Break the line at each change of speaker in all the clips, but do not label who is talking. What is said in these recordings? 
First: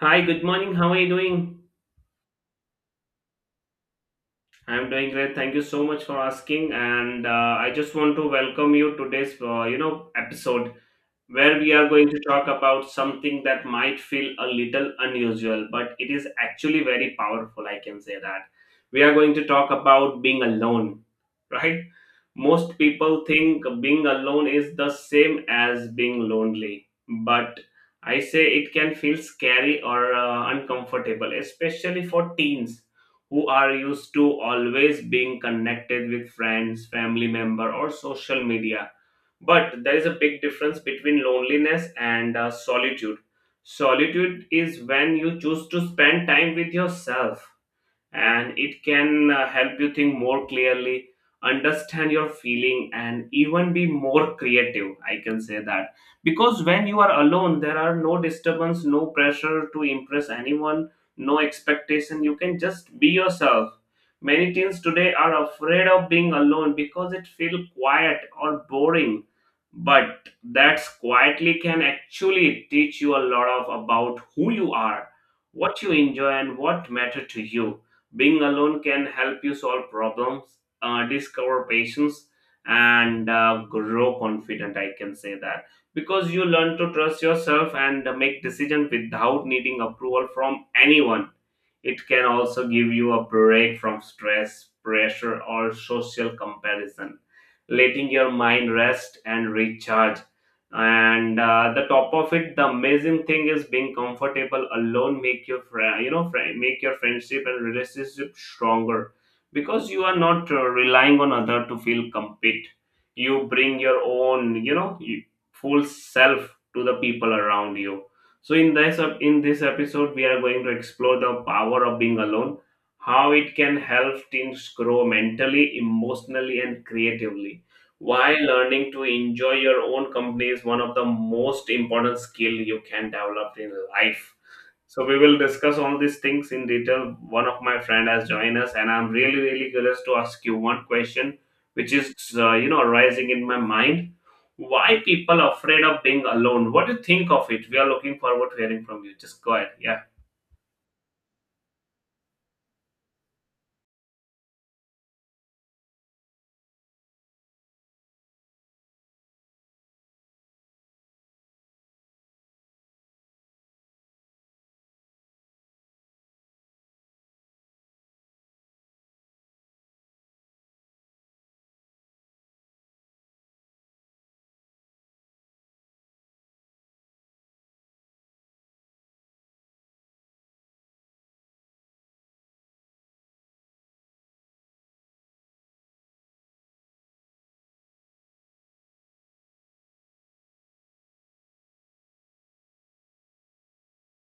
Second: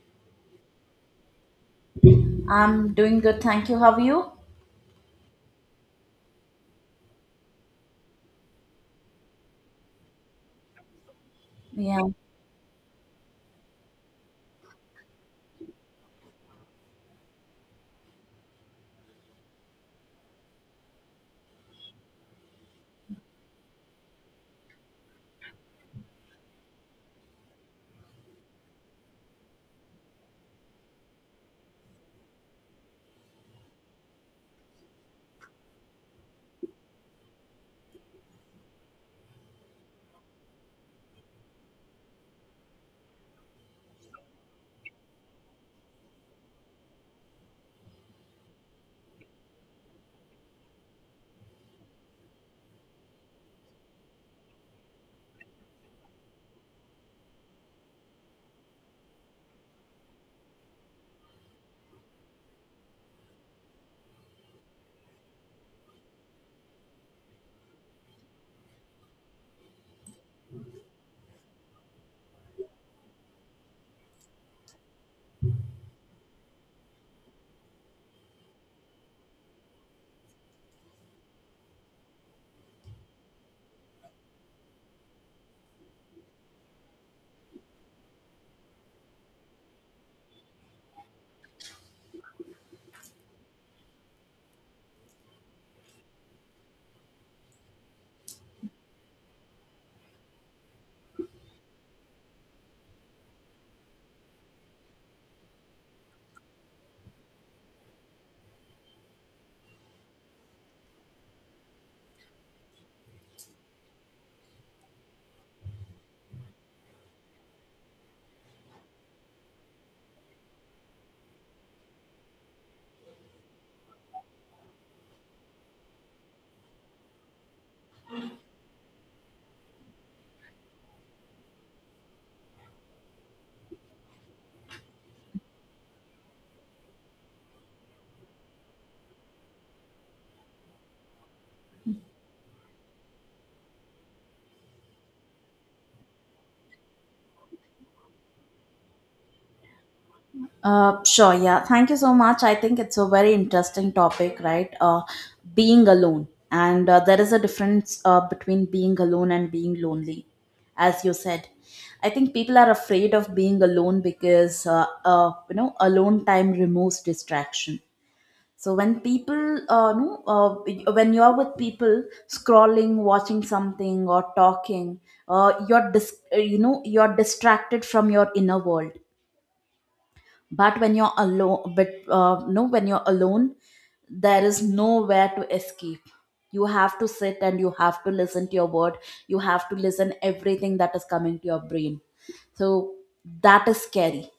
Hi, good morning. How are you doing?
I'm doing good, thank you. How are you?
I'm doing great. Thank you so much for asking. And I just want to welcome you to today's episode where we are
Yeah.
going to talk about something that might feel a little unusual, but it is actually very powerful. I can say that we are going to talk about being alone, right? Most people think being alone is the same as being lonely, but I say it can feel scary or uncomfortable, especially for teens who are used to always being connected with friends, family member, or social media. But there is a big difference between loneliness and solitude. Solitude is when you choose to spend time with yourself, and it can help you think more clearly, understand your feeling, and even be more creative, I can say that, because when you are alone, there are no disturbance, no pressure to impress anyone, no expectation. You can just be yourself. Many teens today are afraid of being alone because it feels quiet or boring, but that's quietly can actually teach you a lot of about who you are, what you enjoy, and what matter to you. Being alone can help you solve problems, discover patience, and grow confident, I can say that, because you learn to trust yourself and make decisions without needing approval from anyone. It can also give you a break from stress, pressure, or social comparison, letting your mind rest and recharge. And The top of it, the amazing thing is being comfortable alone make your friend, you know, friend, make your friendship and relationship stronger because you are not relying on other to feel complete. You bring your own, full self to the people around you. So in this episode, we are going to explore the power of being alone, how it can help teens grow mentally, emotionally, and creatively, why learning to enjoy your own company is one of the most important skill you can develop in life. So we will discuss all these things in detail. One of my friend has joined us, and I'm really, really curious to ask you one question, which is, arising in my mind. Why people afraid of being alone? What do you think of it? We are looking forward to hearing from you. Just go ahead. Yeah.
Sure, yeah. Thank you so much. I think it's a very interesting topic, right? Being alone. And there is a difference between being alone and being lonely, as you said. I think people are afraid of being alone because, you know, alone time removes distraction. So when people, no, when you are with people scrolling, watching something or talking, you're you know you're distracted from your inner world. But when you're alone, but no, when you're alone, there is nowhere to escape. You have to sit and you have to listen to your word. You have to listen everything that is coming to your brain. So that is scary,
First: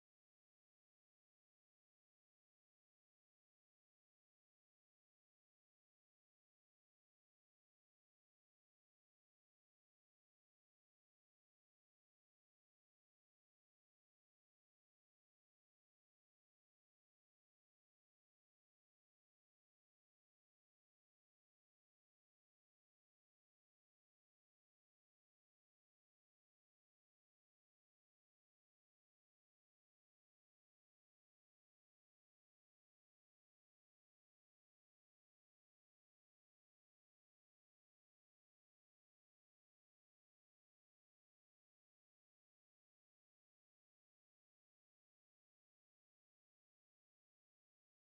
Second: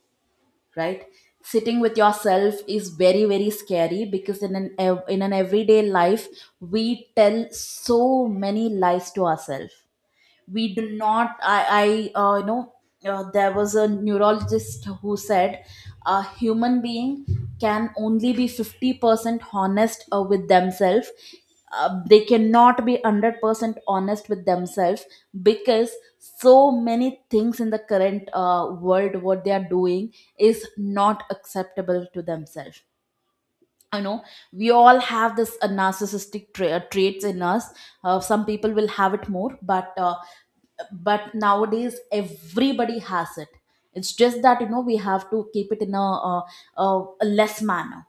right? Sitting with yourself is very, very scary because in an everyday life we tell so many lies to ourselves. We do not I I you know There was a neurologist who said a human being can only be 50% honest with themselves. They cannot be 100% honest with themselves because so many things in the current world what they are doing is not acceptable to themselves, you know. We all have this narcissistic traits in us. Some people will have it more, but nowadays everybody has it. It's just that, you know, we have to keep it in a less manner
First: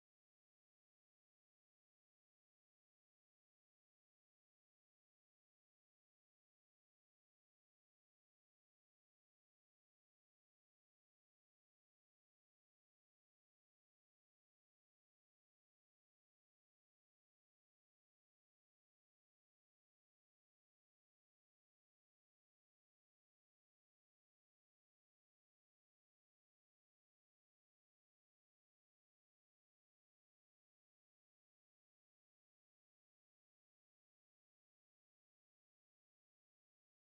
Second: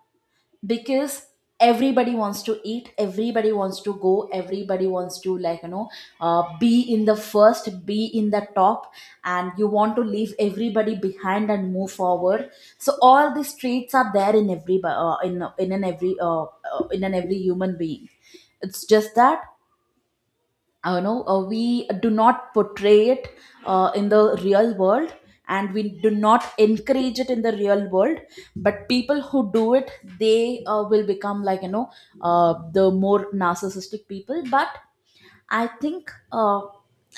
because everybody wants to eat, everybody wants to go, everybody wants to, like, you know, be in the first, be in the top, and you want to leave everybody behind and move forward. So all these traits are there in every in an every human being. It's just that, uh, you know, we do not portray it in the real world, and we do not encourage it in the real world. But people who do it, they will become, like, you know, the more narcissistic people. But I think, uh,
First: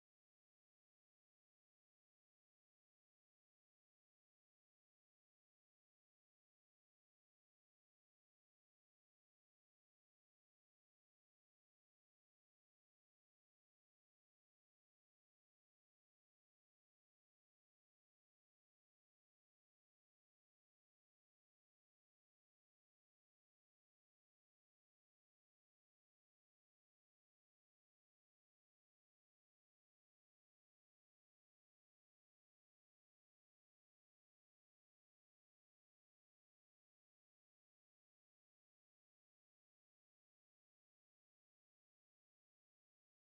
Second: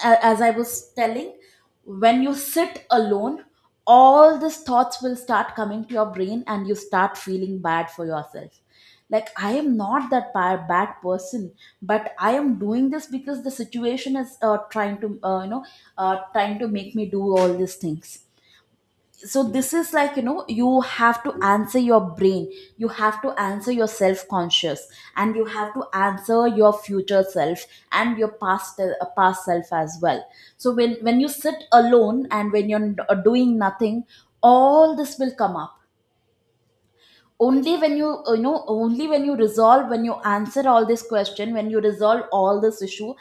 a- as I was telling, when you sit alone, all these thoughts will start coming to your brain and you start feeling bad for yourself. Like, I am not that bad person, but I am doing this because the situation is trying to, you know, trying to make me do all these things. So this is, like, you know, you have to answer your brain, you have to answer your self conscious, and you have to answer your future self, and your past past self as well. So when you sit alone and when you're doing nothing, all this will come up. Only when you you know, only when you resolve, when you answer all this question, when you resolve all this issue,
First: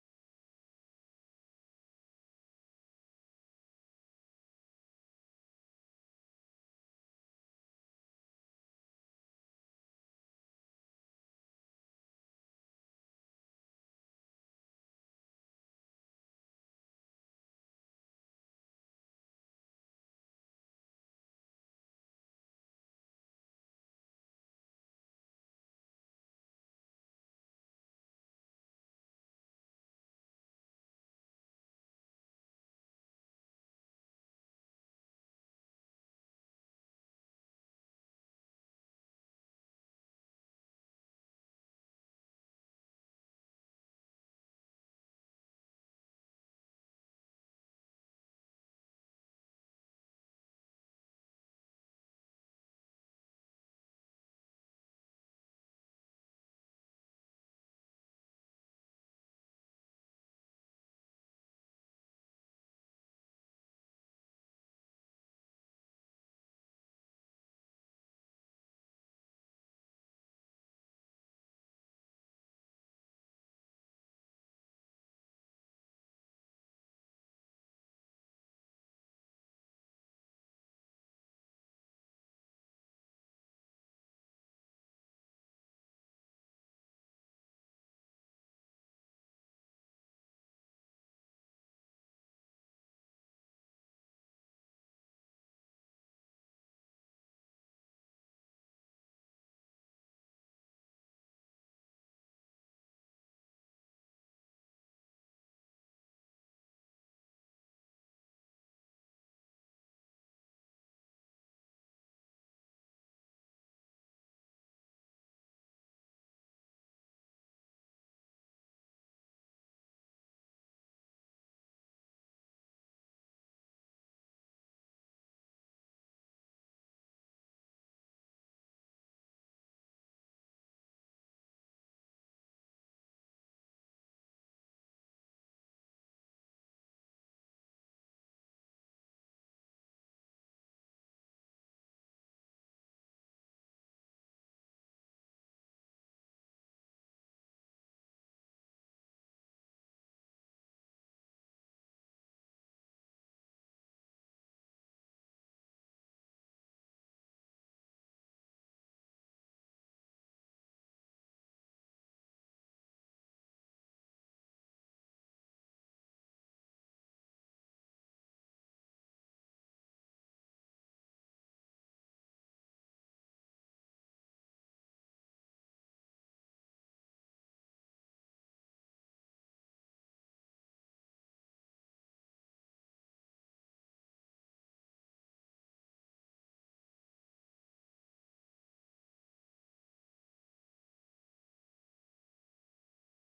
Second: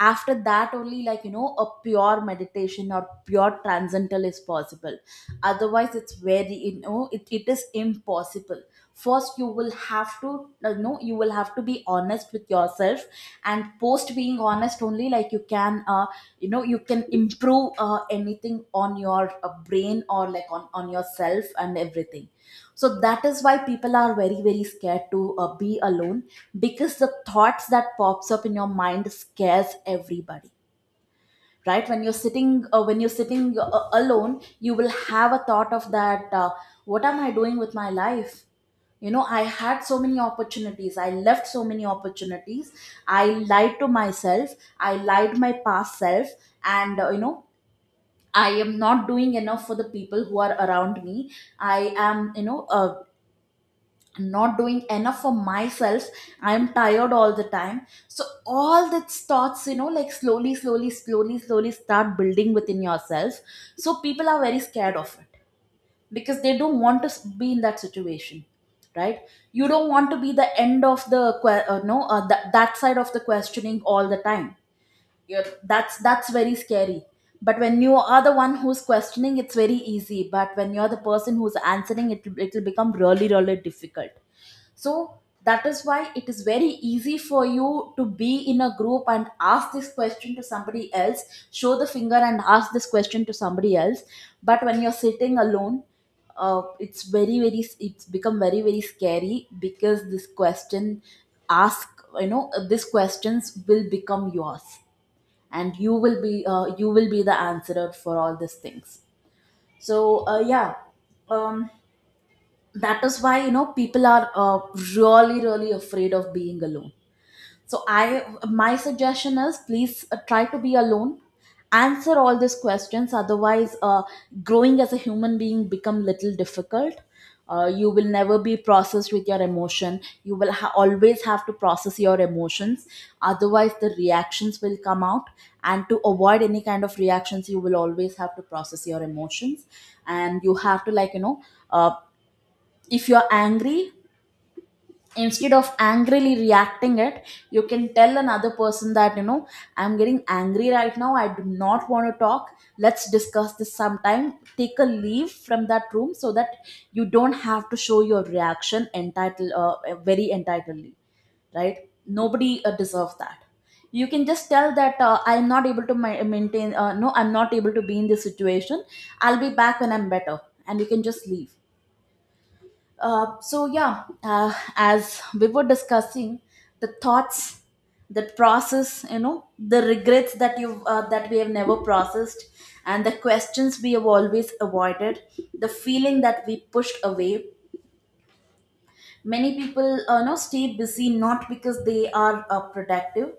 after that only, like, you know, a pure meditation or pure transcendental is possible. Otherwise it's very, you know, it is impossible. First you will have to, you know, you will have to be honest with yourself, and post being honest only, like, you can, you know, you can improve anything on your brain, or like on yourself and everything. So that is why people are very, very scared to be alone, because the thoughts that pops up in your mind scares everybody, right? When you're sitting alone, you will have a thought of that, what am I doing with my life? You know, I had so many opportunities, I left so many opportunities. I lied to myself, I lied my past self, and, you know, I am not doing enough for the people who are around me. I am, you know, not doing enough for myself. I'm tired all the time. So all that thoughts, you know, like, slowly start building within yourself. So people are very scared of it because they don't want to be in that situation, right? You don't want to be the end of the que- no that that side of the questioning all the time. You That's very scary. But when you are the one who's questioning, it's very easy, but when you're the person who's answering it, it will become really, really difficult. So that is why it is very easy for you to be in a group and ask this question to somebody else, show the finger and ask this question to somebody else. But when you're sitting alone, it's very very it's become very, very scary because this question ask you know, these questions will become yours, and you will be the answerer for all these things. So um, that is why, you know, people are, really, really afraid of being alone. So I, my suggestion is, please, try to be alone. Answer all these questions. Otherwise, growing as a human being become little difficult. You will never be processed with your emotion. You will always have to process your emotions. Otherwise, the reactions will come out. And to avoid any kind of reactions, you will always have to process your emotions. And you have to, like, you know, uh, if you're angry, instead of angrily reacting it, you can tell another person that, you know, I'm getting angry right now, I do not want to talk. Let's discuss this sometime. Take a leave from that room so that you don't have to show your reaction entitled, very entitledly, right? Nobody deserves that. You can just tell that, I'm not able to maintain, I'm not able to be in this situation. I'll be back when I'm better, and you can just leave. So yeah, as we were discussing, the thoughts, the process, you know, the regrets that you that we have never processed, and the questions we have always avoided, the feeling that we pushed away. Many people, you know, stay busy not because they are productive,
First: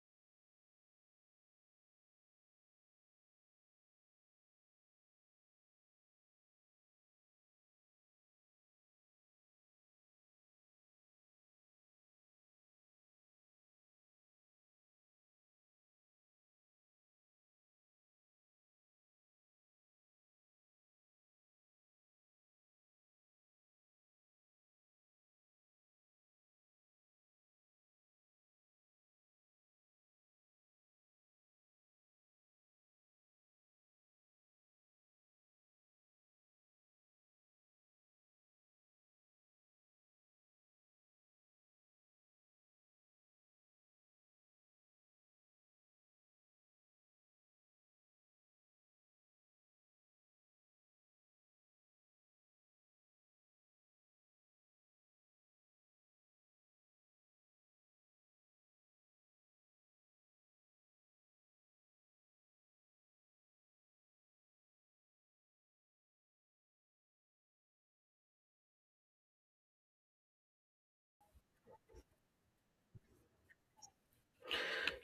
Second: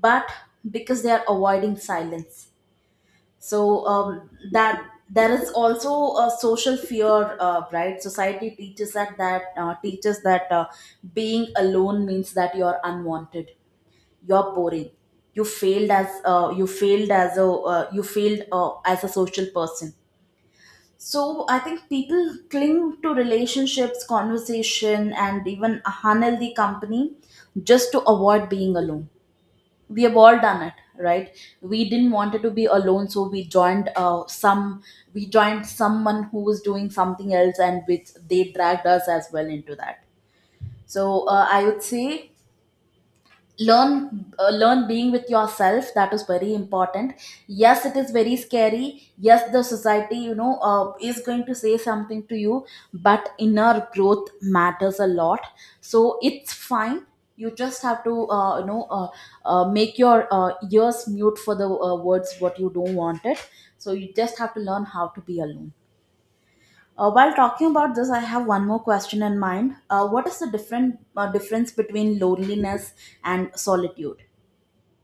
but because they are avoiding silence. So that there is also a social fear, right? Society teaches that being alone means that you're unwanted, you're boring, you failed as you failed as a social person. So I think people cling to relationships, conversation, and even unhealthy company just to avoid being alone. We have all done it, right? We didn't want it to be alone, so we joined some we joined someone who was doing something else, and which they dragged us as well into that. So, I would say, learn being with yourself. That is very important. Yes, it is very scary. Yes, the society, you know, is going to say something to you, but inner growth matters a lot. So it's fine. You just have to, uh, you know, make your ears mute for the words what you don't want it. So you just have to learn how to be alone. While talking about this, I have one more question in mind. What is the different difference between loneliness and solitude?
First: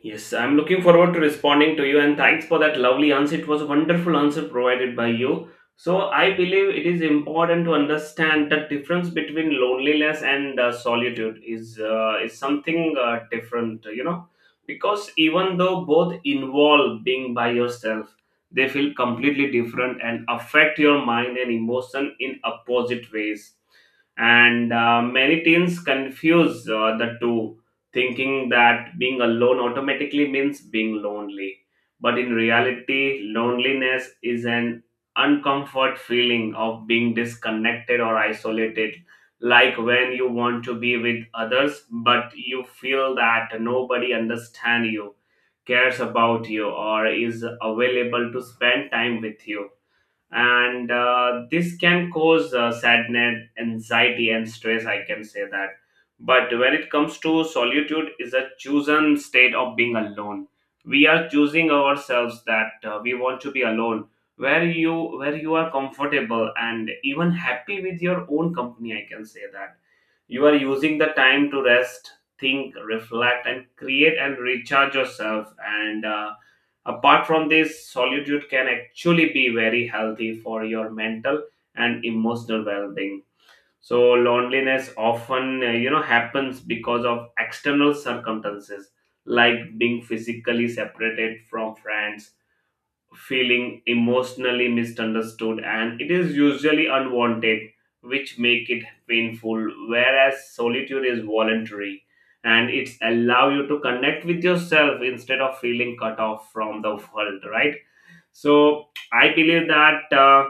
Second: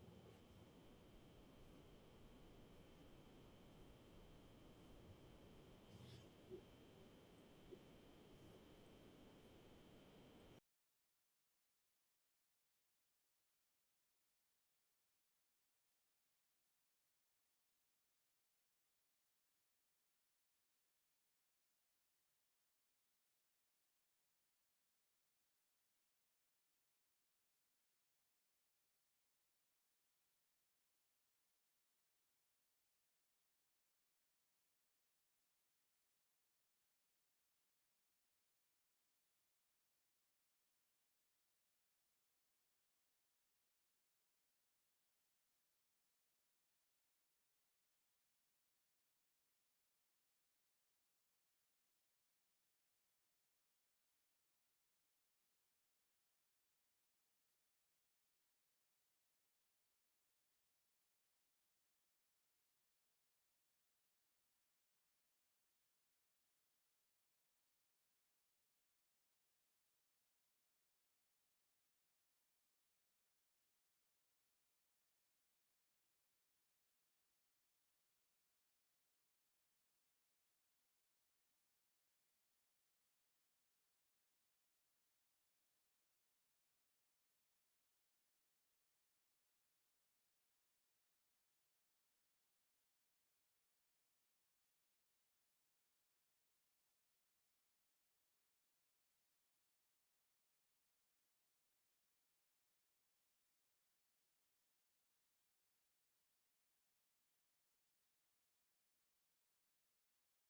Yes, I'm looking forward to responding to you, and thanks for that lovely answer. It was a wonderful answer provided by you. So, I believe it is important to understand the difference between loneliness and solitude is something different, you know, because even though both involve being by yourself, they feel completely different and affect your mind and emotion in opposite ways. And many teens confuse the two, thinking that being alone automatically means being lonely. But in reality, loneliness is an uncomfort feeling of being disconnected or isolated, like when you want to be with others, but you feel that nobody understands you, cares about you, or is available to spend time with you, and this can cause sadness, anxiety, and stress, I can say that. But when it comes to solitude, is a chosen state of being alone. We are choosing ourselves that we want to be alone, where you where you are comfortable and even happy with your own company, I can say that. You are using the time to rest, think, reflect, and create and recharge yourself. And Apart from this, solitude can actually be very healthy for your mental and emotional well-being. So loneliness often, happens because of external circumstances like being physically separated from friends, feeling emotionally misunderstood, and it is usually unwanted, which make it painful, whereas solitude is voluntary and it's allow you to connect with yourself instead of feeling cut off from the world, right? So I believe that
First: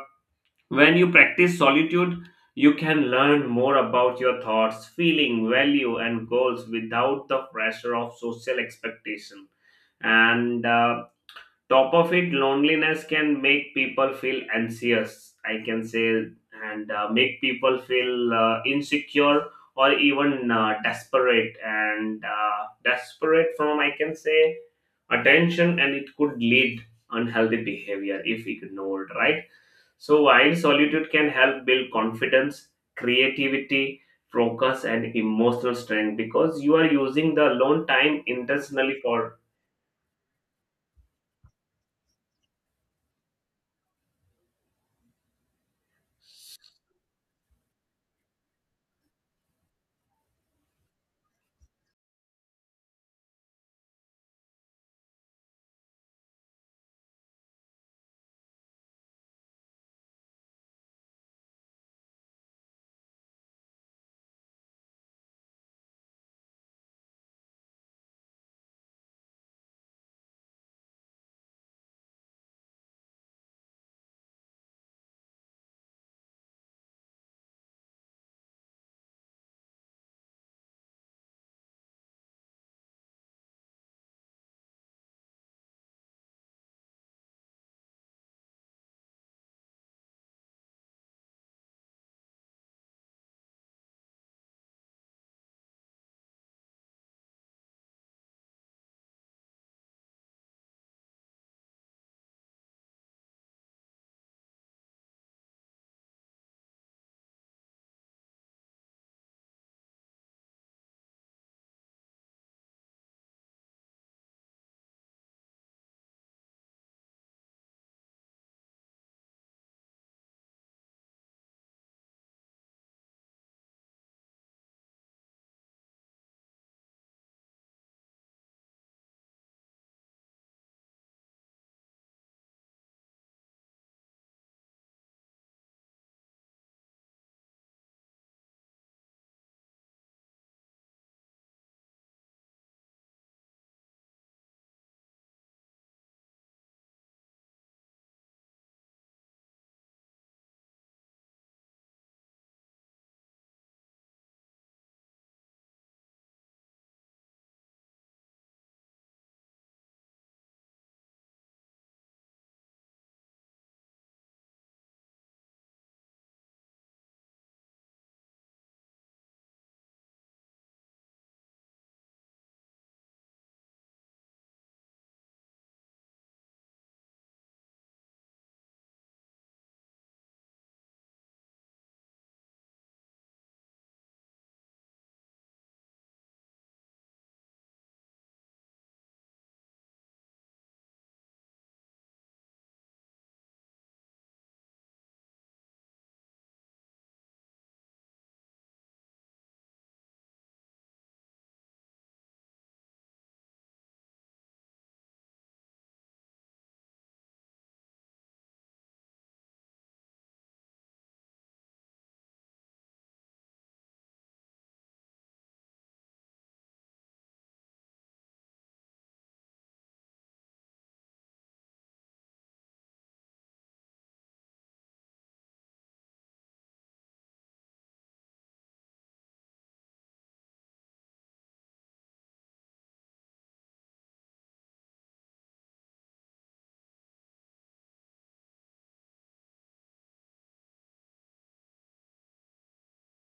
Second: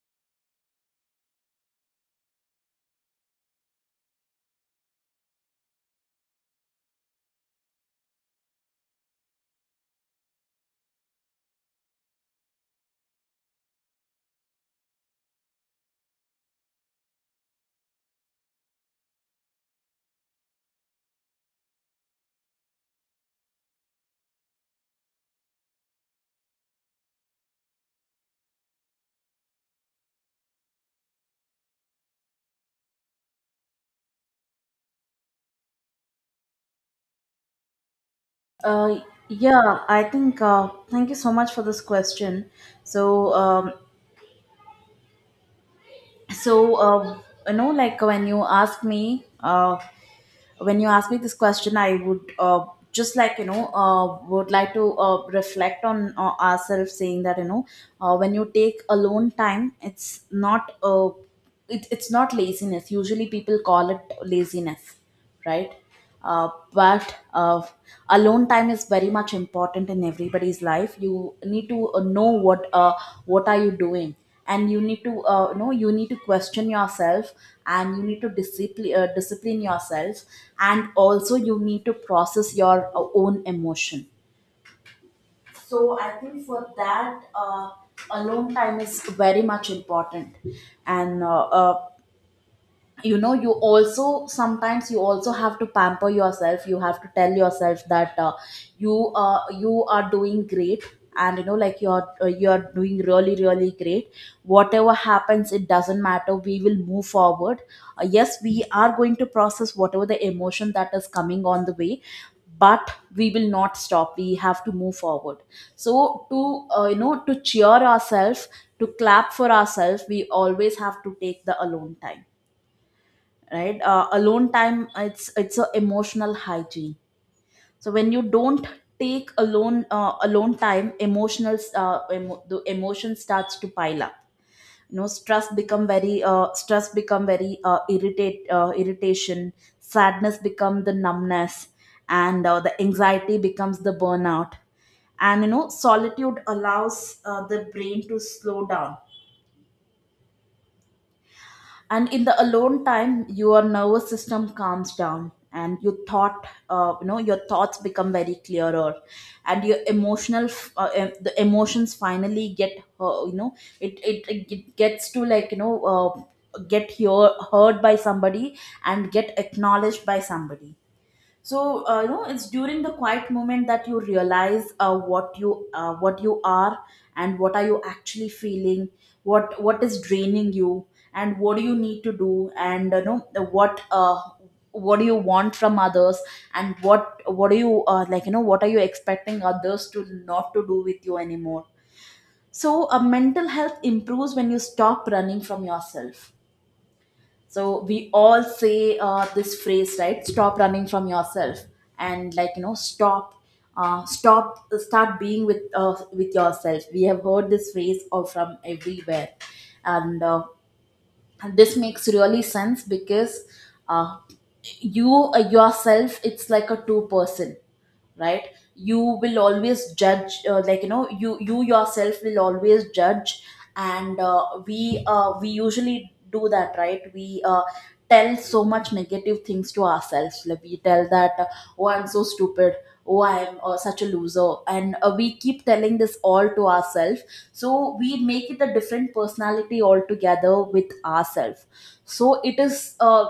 when you practice solitude, you can learn more about your thoughts, feeling, value, and goals without the pressure of social expectation. And Top of it, loneliness can make people feel anxious, I can say, and make people feel insecure or even desperate. And desperate from, I can say, attention, and it could lead unhealthy behavior if ignored, right? So, while solitude can help build confidence, creativity, focus, and emotional strength because you are using the alone time intentionally
Uh,
for.
yeah, I think, thank you so much for this question. So, so uh, you know, like when you ask me this question, I would, just, like, you know, would like to reflect on ourselves, saying that, you know, when you take alone time, it's not it, it's not laziness. Usually, people call it laziness, right? But alone time is very much important in everybody's life. You need to know what are you doing, and you need to know, you need to question yourself, and you need to discipline discipline yourself, and also you need to process your own emotion. So I think for that alone time is very much important. And uh, uh, you know you also, sometimes you also have to pamper yourself. You have to tell yourself that you you are doing great, and you know, like you're doing really really great. Whatever happens, it doesn't matter, we will move forward. Yes, we are going to process whatever the emotion that is coming on the way, but we will not stop, we have to move forward. So to you know, to cheer ourselves, to clap for ourselves, we always have to take the alone time, right? Alone time, it's a emotional hygiene. So when you don't take alone alone time, emotional the emotion starts to pile up. You know, stress become very irritate irritation, sadness become the numbness, and the anxiety becomes the burnout. And you know, solitude allows the brain to slow down, and in the alone time your nervous system calms down and you thought you know, your thoughts become very clearer, and your the emotions finally get you know, it it gets to, like you know heard by somebody and get acknowledged by somebody. So you know, it's during the quiet moment that you realize what you are and what are you actually feeling, what is draining you, and what do you need to do. And you know, what uh, what do you want from others, and what do you like you know, what are you expecting others to not to do with you anymore. So mental health improves when you stop running from yourself. So we all say this phrase, right? Stop running from yourself, and like you know, stop stop, start being with yourself. We have heard this phrase or from everywhere. And This makes really sense because uh, you yourself, it's like a two person, right? You will always judge like you know, you yourself will always judge. And we usually do that, right? We tell so much negative things to ourselves, like we tell that oh, I'm so stupid, oh I'm such a loser, and we keep telling this all to ourselves. So we make it a different personality altogether with ourselves. So it is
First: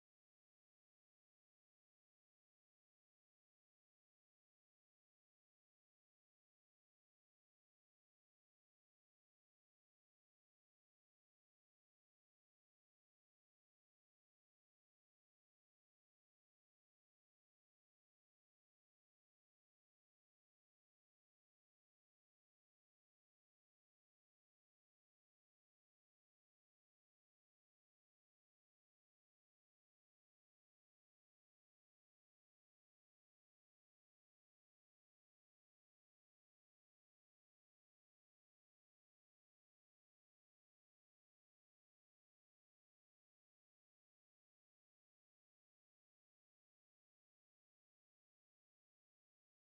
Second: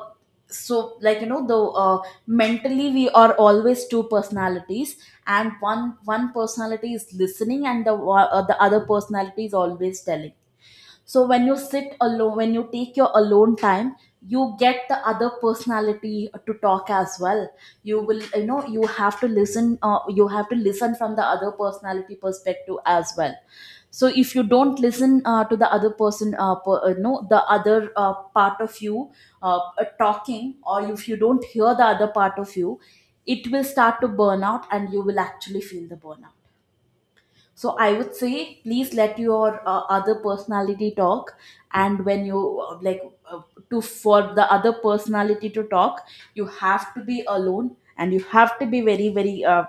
so like you know, the uh, mentally we are always two personalities. And one personality is listening and the the other personality is always telling. So when you sit alone, when you take your alone time, you get the other personality to talk as well. You will, you know, you have to listen you have to listen from the other personality perspective as well. So if you don't listen to the other person per, no the other part of you talking, or if you don't hear the other part of you, it will start to burn out and you will actually feel the burnout. So I would say please let your other personality talk. And when you uh, to, for the other personality to talk, you have to be alone, and you have to be very very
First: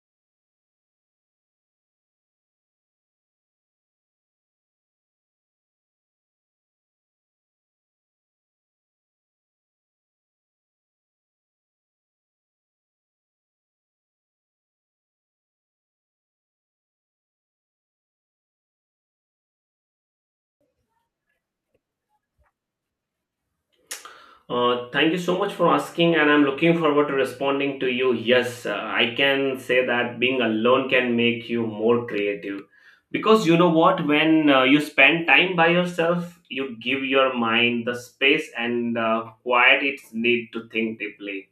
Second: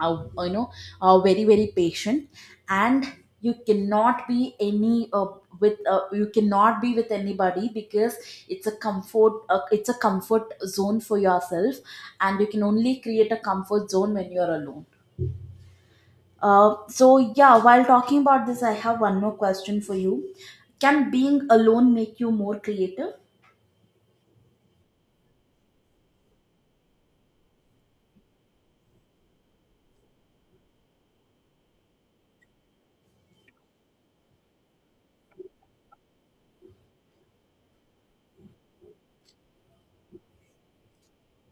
uh, you know very very patient. And you cannot be any with you cannot be with anybody, because it's a comfort zone for yourself, and you can only create a comfort zone when you're alone. So yeah, while talking about this, I have one more question for you. Can being alone make you more creative?
Thank you so much for asking, and I'm looking forward to responding to you. Yes, I can say that being alone can make you more creative because you know what? When you spend time by yourself, you give your mind the space and quiet it need to think deeply.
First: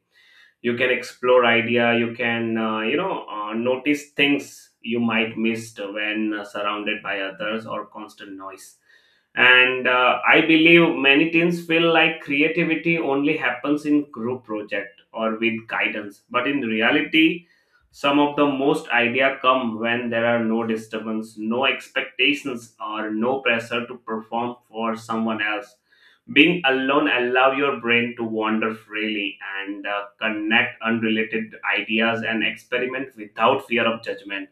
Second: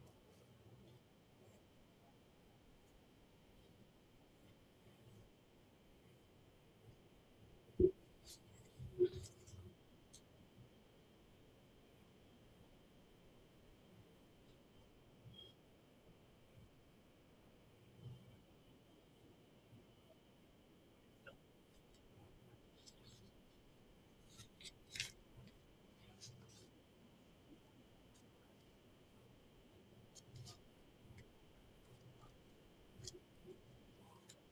You can explore idea, you can notice things you might missed when surrounded by others or constant noise. And I believe many teens feel like creativity only happens in group project or with guidance, but in reality, some of the most idea come when there are no disturbance, no expectations, or no pressure to perform for someone else. Being alone allow your brain to wander freely and connect unrelated ideas and experiment without fear of judgment.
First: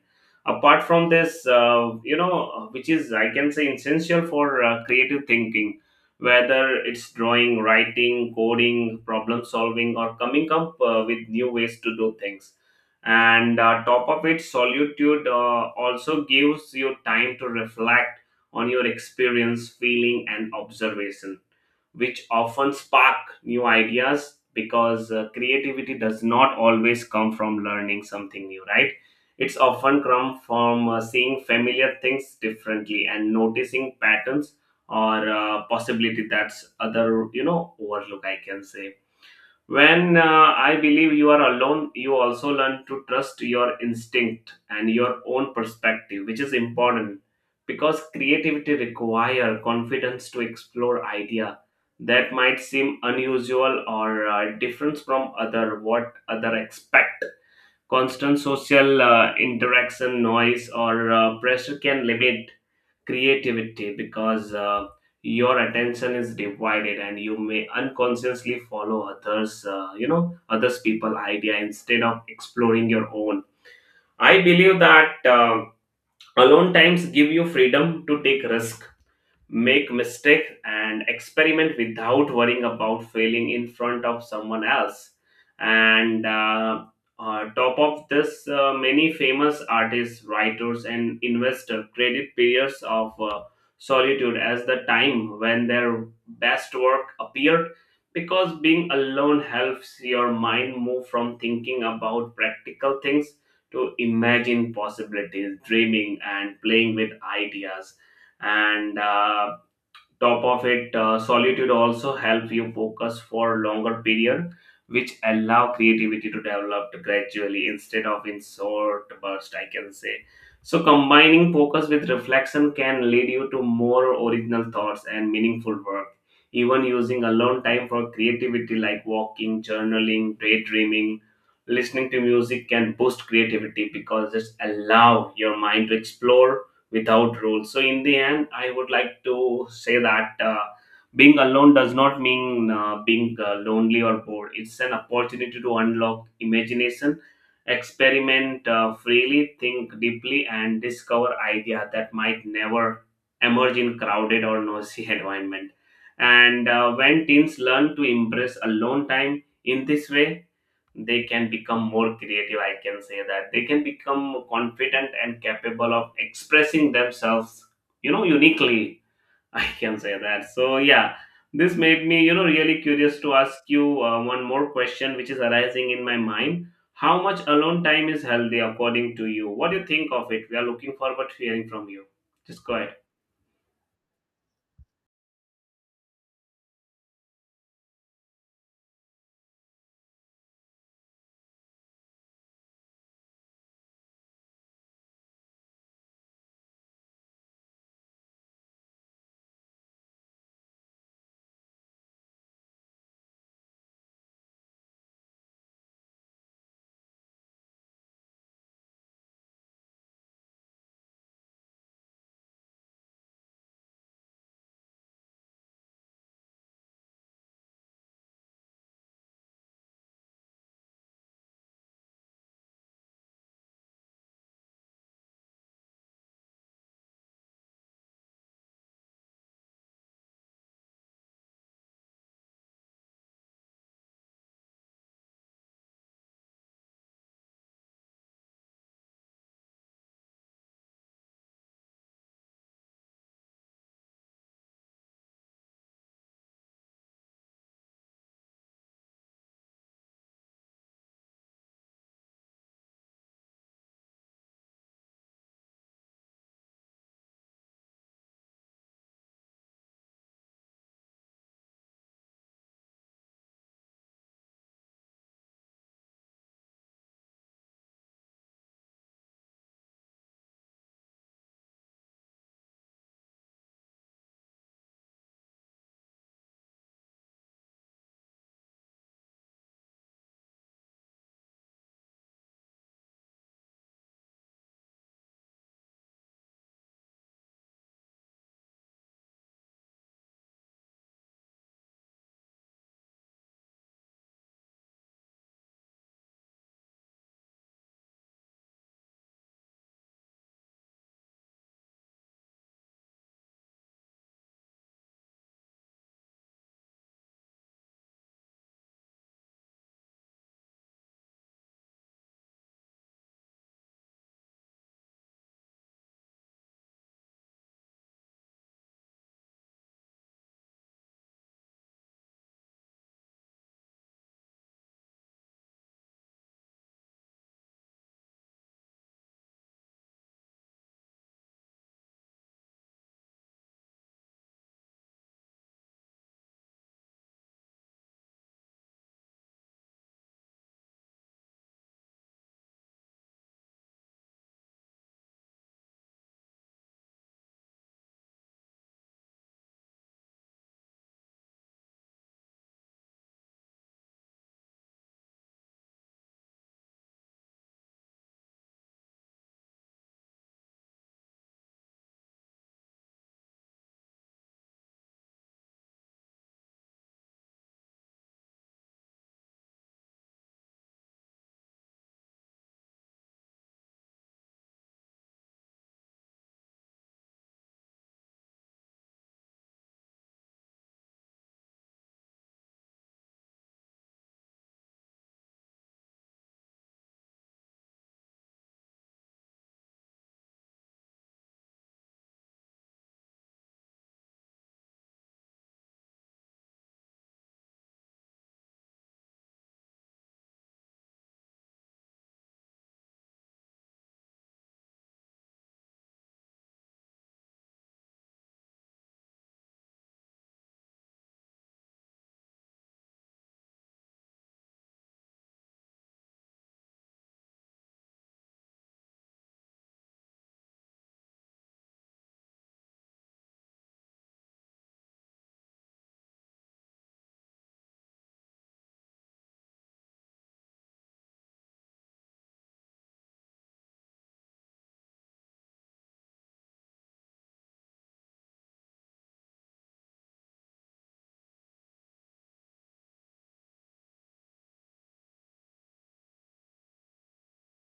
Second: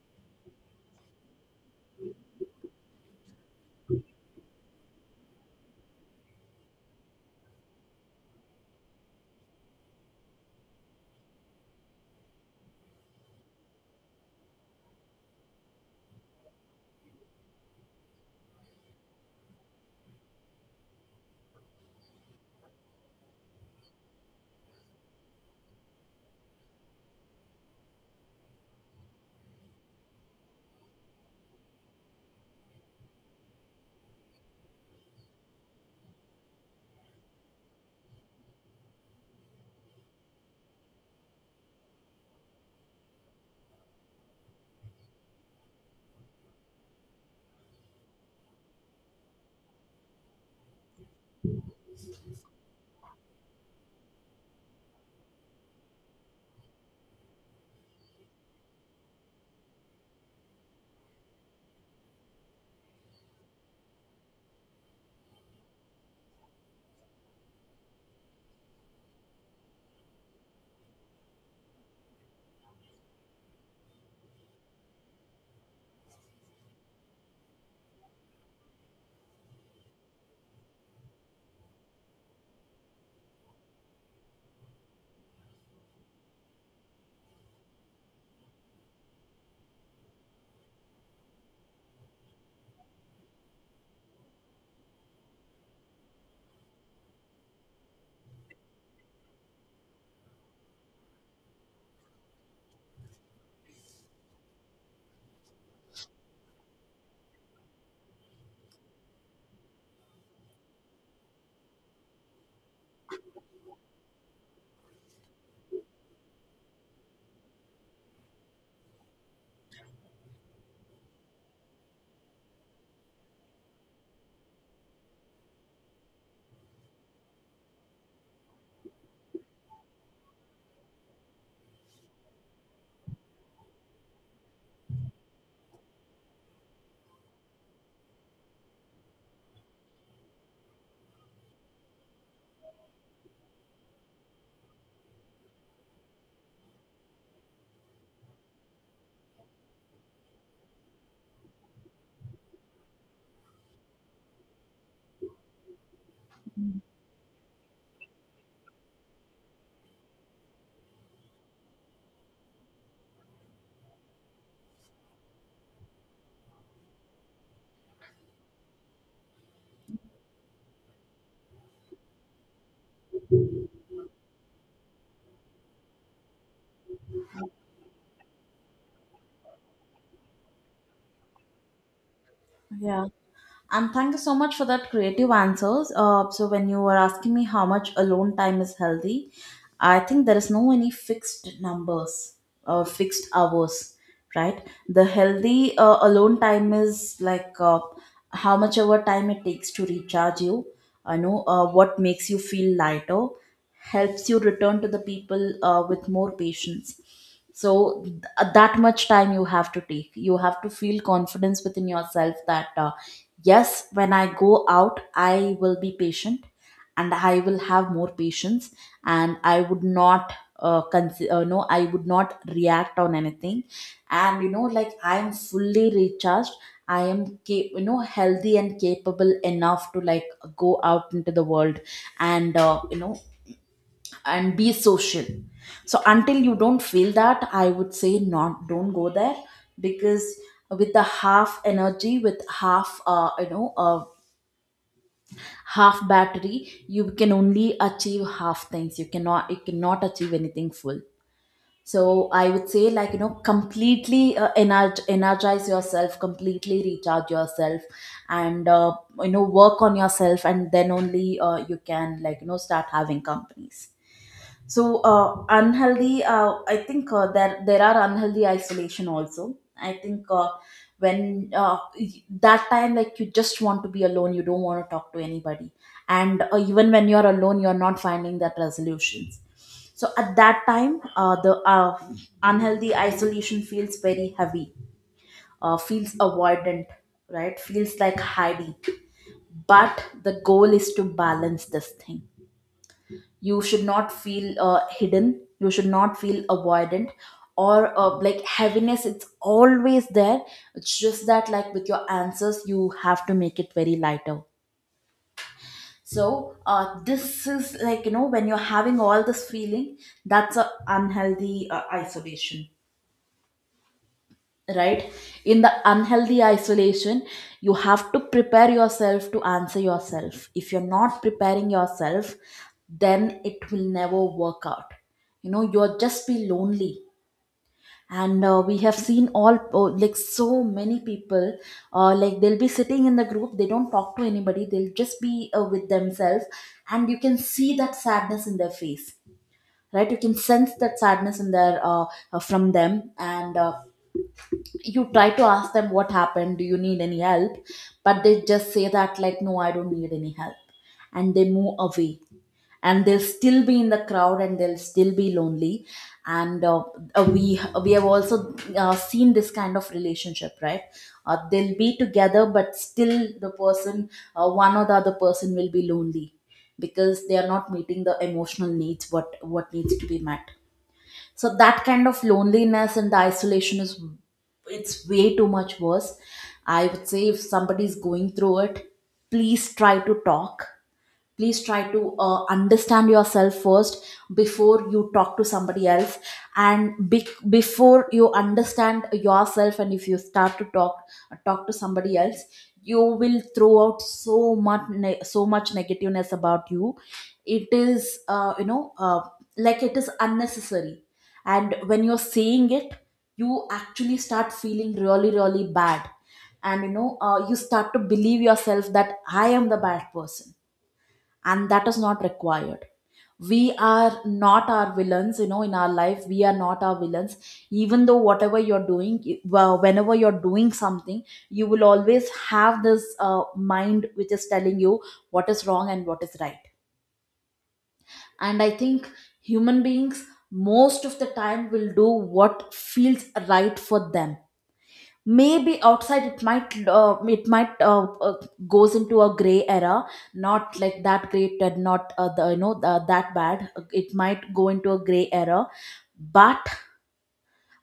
Apart from this, which is I can say essential for creative thinking, whether it's drawing, writing, coding, problem solving, or coming up with new ways to do things. And top of it, solitude also gives you time to reflect on your experience, feeling, and observation, which often spark new ideas, because creativity does not always come from learning something new, right? It's often come from seeing familiar things differently and noticing patterns or possibility that's other, you know, overlook, I can say. When I believe you are alone, you also learn to trust your instinct and your own perspective, which is important because creativity require confidence to explore idea that might seem unusual or different from other what other expect. Constant social interaction, noise, or pressure can limit creativity because your attention is divided, and you may unconsciously follow others, others people idea instead of exploring your own. I believe that alone times give you freedom to take risk, make mistake, and experiment without worrying about failing in front of someone else. And Top of this, many famous artists, writers, and investors credit periods of solitude as the time when their best work appeared, because being alone helps your mind move from thinking about practical things to imagine possibilities, dreaming, and playing with ideas. And Top of it, solitude also help you focus for longer period, which allow creativity to develop gradually instead of in short burst, I can say. So combining focus with reflection can lead you to more original thoughts and meaningful work. Even using alone time for creativity like walking, journaling, daydreaming, listening to music can boost creativity because it allow your mind to explore without rules. So, in the end, I would like to say that being alone does not mean being lonely or bored. It's an opportunity to unlock imagination, experiment freely, think deeply, and discover ideas that might never emerge in crowded or noisy environment. And when teens learn to embrace alone time in this way, they can become more creative, I can say that, they can become confident and capable of expressing themselves, you know, uniquely, I can say that. So yeah, this made me, you know, really curious to ask you one more question which is arising in my mind. How much alone time is healthy according to you? What do you think of it? We are looking forward to hearing from you. Just go ahead.
Yeah. And thank you so much for that creative answers. So when you were asking me how much alone time is healthy, I think there is no any fixed numbers or fixed hours, right? The healthy alone time is like how much ever time it takes to recharge you. I know what makes you feel lighter, helps you return to the people with more patience. So that much time you have to take. You have to feel confidence within yourself that. Yes, when I go out, I will be patient and I will have more patience, and I would not con no, I would not react on anything. And you know, like I am fully recharged. You know, healthy and capable enough to like go out into the world, and you know, and be social. So until you don't feel that, I would say not, don't go there, because with the half energy, with half half battery, you can only achieve half things. You cannot, you cannot achieve anything full. So I would say like you know, completely energize yourself, completely recharge yourself, and you know, work on yourself, and then only you can, like you know, start having companies. So unhealthy. I think there there are unhealthy isolation also. I think when that time, like you just want to be alone, you don't want to talk to anybody, and even when you're alone, you're not finding that resolutions. So at that time, the unhealthy isolation feels very heavy, feels avoidant, right? Feels like hiding. But the goal is to balance this thing. You should not feel hidden, you should not feel avoidant, or like heaviness, it's always there. It's just that like, with your answers, you have to make it very lighter. So this is like, you know, when you're having all this feeling, that's a unhealthy isolation, right? In the unhealthy isolation, you have to prepare yourself to answer yourself. If you're not preparing yourself, then it will never work out. You know, you'll just be lonely. And we have seen all, oh, like, so many people like, they'll be sitting in the group, they don't talk to anybody, they'll just be with themselves. And you can see that sadness in their face, right? You can sense that sadness in their from them. And you try to ask them what happened, do you need any help, but they just say that like, no, I don't need any help, and they move away. And they'll still be in the crowd, and they'll still be lonely. And we have also seen this kind of relationship, right? They'll be together, but still the person, one or the other person will be lonely, because they are not meeting the emotional needs, what needs to be met. So that kind of loneliness and the isolation is, it's way too much worse. I would say, if somebody is going through it, please try to talk, please try to understand yourself first before you talk to somebody else. Before you understand yourself, and if you start to talk, talk to somebody else, you will throw out so much so much negativeness about you. It is like, it is unnecessary. And when you're saying it, you actually start feeling really really bad. And you know you start to believe yourself that I am the bad person, and that is not required. We are not our villains, you know, in our life, we are not our villains. Even though whatever you're doing, well, whenever you're doing something, you will always have this mind which is telling you what is wrong and what is right. And I think human beings most of the time will do what feels right for them. Maybe outside it might goes into a gray era, not like that great and not the, you know the, that bad, it might go into a gray era. but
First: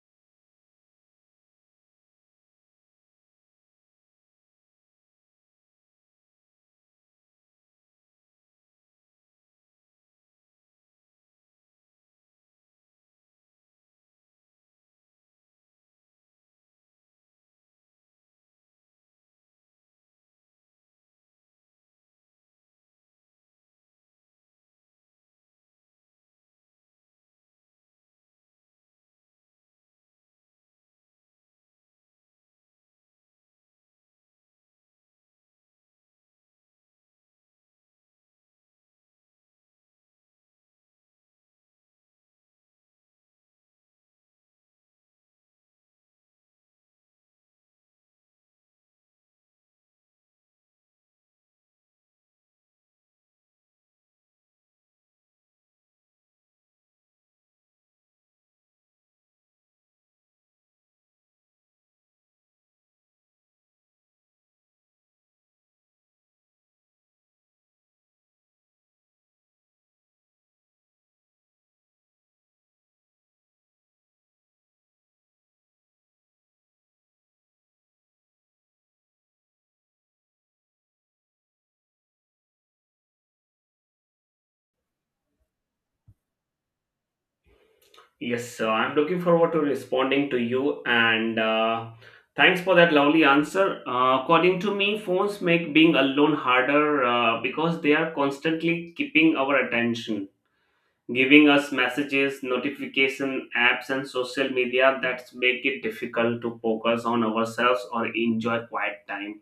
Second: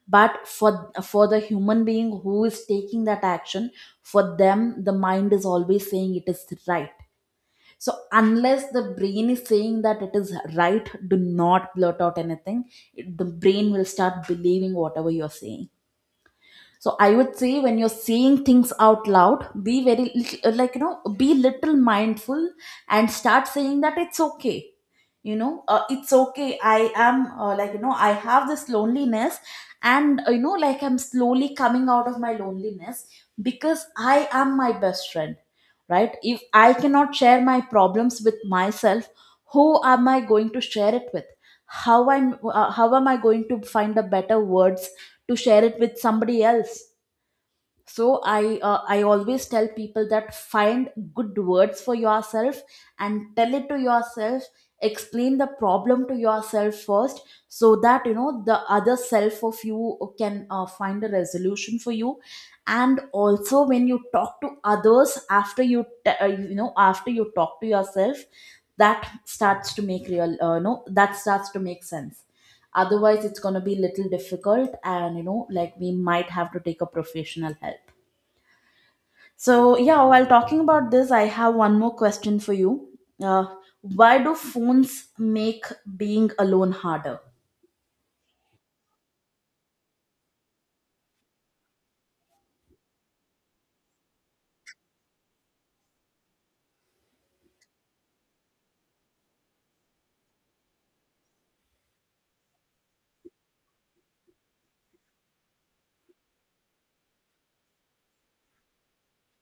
but for the human being who is taking that action, for them the mind is always saying it is right. So unless the brain is saying that it is right, do not blurt out anything. The brain will start believing whatever you're saying. So I would say, when you're saying things out loud, be very like you know, be little mindful, and start saying that it's okay, you know it's okay, I am like, you know, I have this loneliness, and you know, like, I'm slowly coming out of my loneliness, because I am my best friend, right? If I cannot share my problems with myself, who am I going to share it with? How I'm how am I going to find a better words to share it with somebody else? So I, I always tell people that, find good words for yourself and tell it to yourself. Explain the problem to yourself first, so that you know, the other self of you can find a resolution for you. And also, when you talk to others, after you you know, after you talk to yourself, that starts to make real no that starts to make sense. Otherwise it's going to be little difficult, and you know, like, we might have to take a professional help. So yeah, while talking about this, I have one more question for you. uh, why do phones make being alone harder?
Yes, sir. I'm looking forward to responding to you, and thanks for that lovely answer. According to me, phones make being alone harder because they are constantly keeping our attention, giving us messages, notification apps, and social media that make it difficult to focus on ourselves or enjoy quiet time.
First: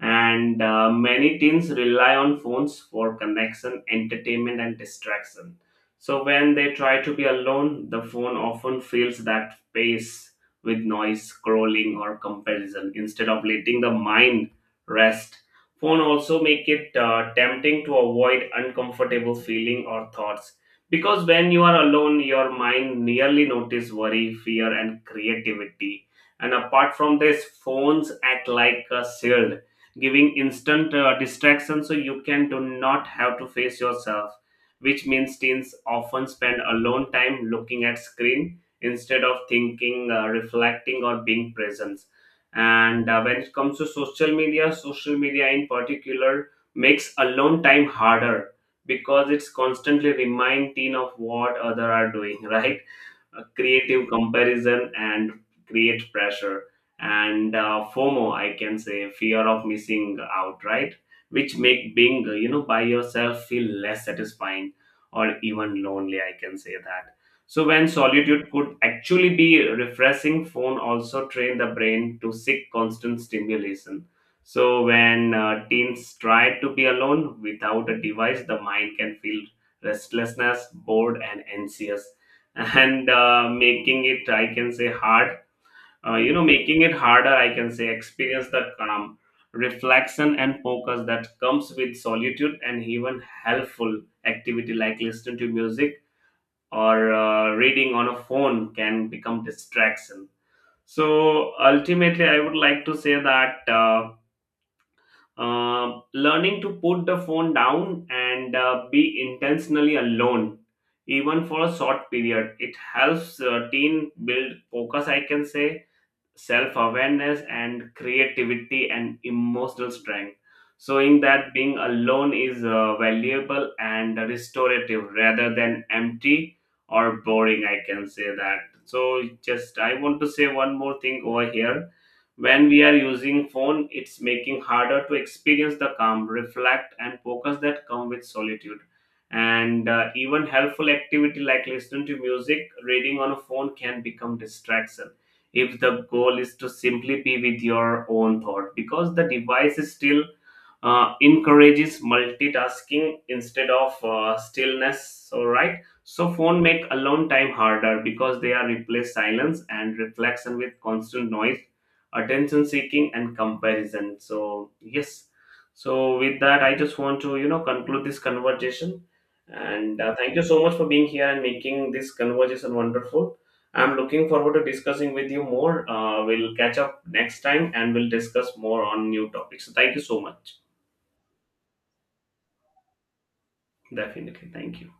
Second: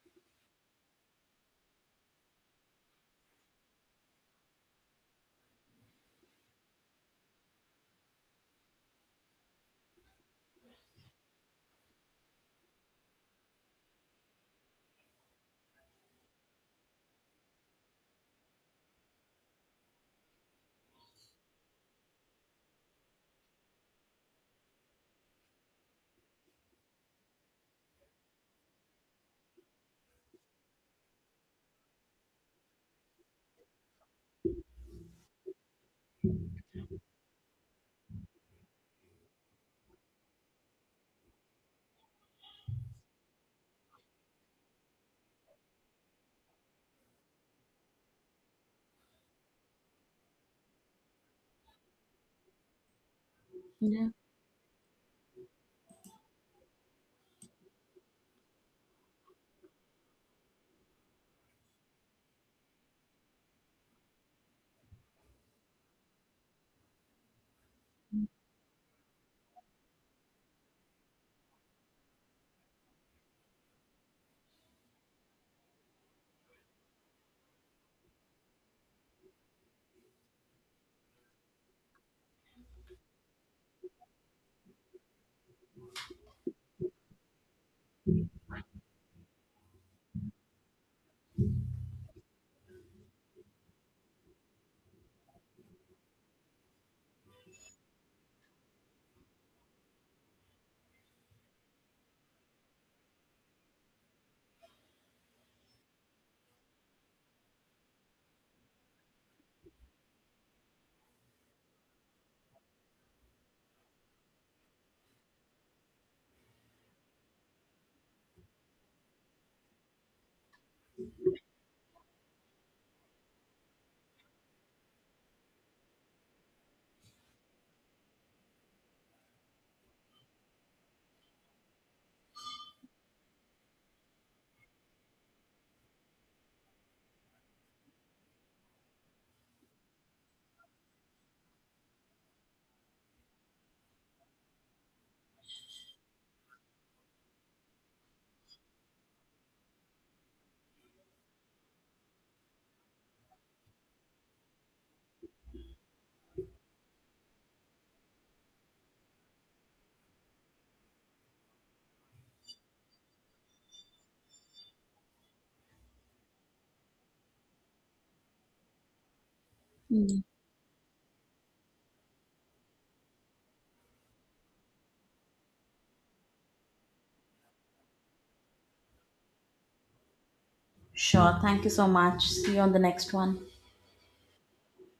And many teens rely on phones for connection, entertainment, and distraction. So when they try to be alone, the phone often fills that space with noise, scrolling, or comparison instead of letting the mind rest. Phone also make it tempting to avoid uncomfortable feeling or thoughts, because when you are alone, your mind nearly notice worry, fear, and creativity. And apart from this, phones act like a shield, giving instant distraction so you can do not have to face yourself, which means teens often spend alone time looking at screen instead of thinking, reflecting, or being present. And when it comes to social media, in particular, makes alone time harder because it's constantly remind teen of what other are doing, right? Uh, creative
Yeah.
comparison and create pressure, and FOMO, I can say, fear of missing out, right? Which make being, by yourself feel less satisfying or even lonely, I can say that. So when solitude could actually be refreshing, phone also train the brain to seek constant stimulation. So when teens try to be alone without a device, the mind can feel restlessness, bored, and anxious, and making it, I can say, hard you know making it harder, I can say, experience the calm, reflection, and focus that comes with solitude. And even helpful activity like listening to music or reading on a phone can become distraction. So ultimately I would like to say that, learning to put the phone down and be intentionally alone, even for a short period, it helps teen build focus, I can say, self awareness and creativity and emotional strength, showing that being alone is valuable and restorative rather than empty or boring, I can say that. So, just I want to say one more thing over here. When we are using phone, it's making harder to experience the calm, reflect, and focus that come with solitude. And even helpful activity like listening to music, reading on a phone can become distraction if the goal is to simply be with your own thought because the device is still encourages multitasking instead of stillness, all right? So phone make alone time harder because they are replace silence and reflection with constant noise, attention seeking, and comparison. So yes, so with that, I just want to, you know, conclude this conversation and
Mm.
thank you so much for being here and making this conversation wonderful. I'm looking forward to discussing with you more. We'll catch up next time and we'll discuss more on new topics. Thank you so much.
Sure, thank you so much, see you on the next one.
Definitely. Thank you.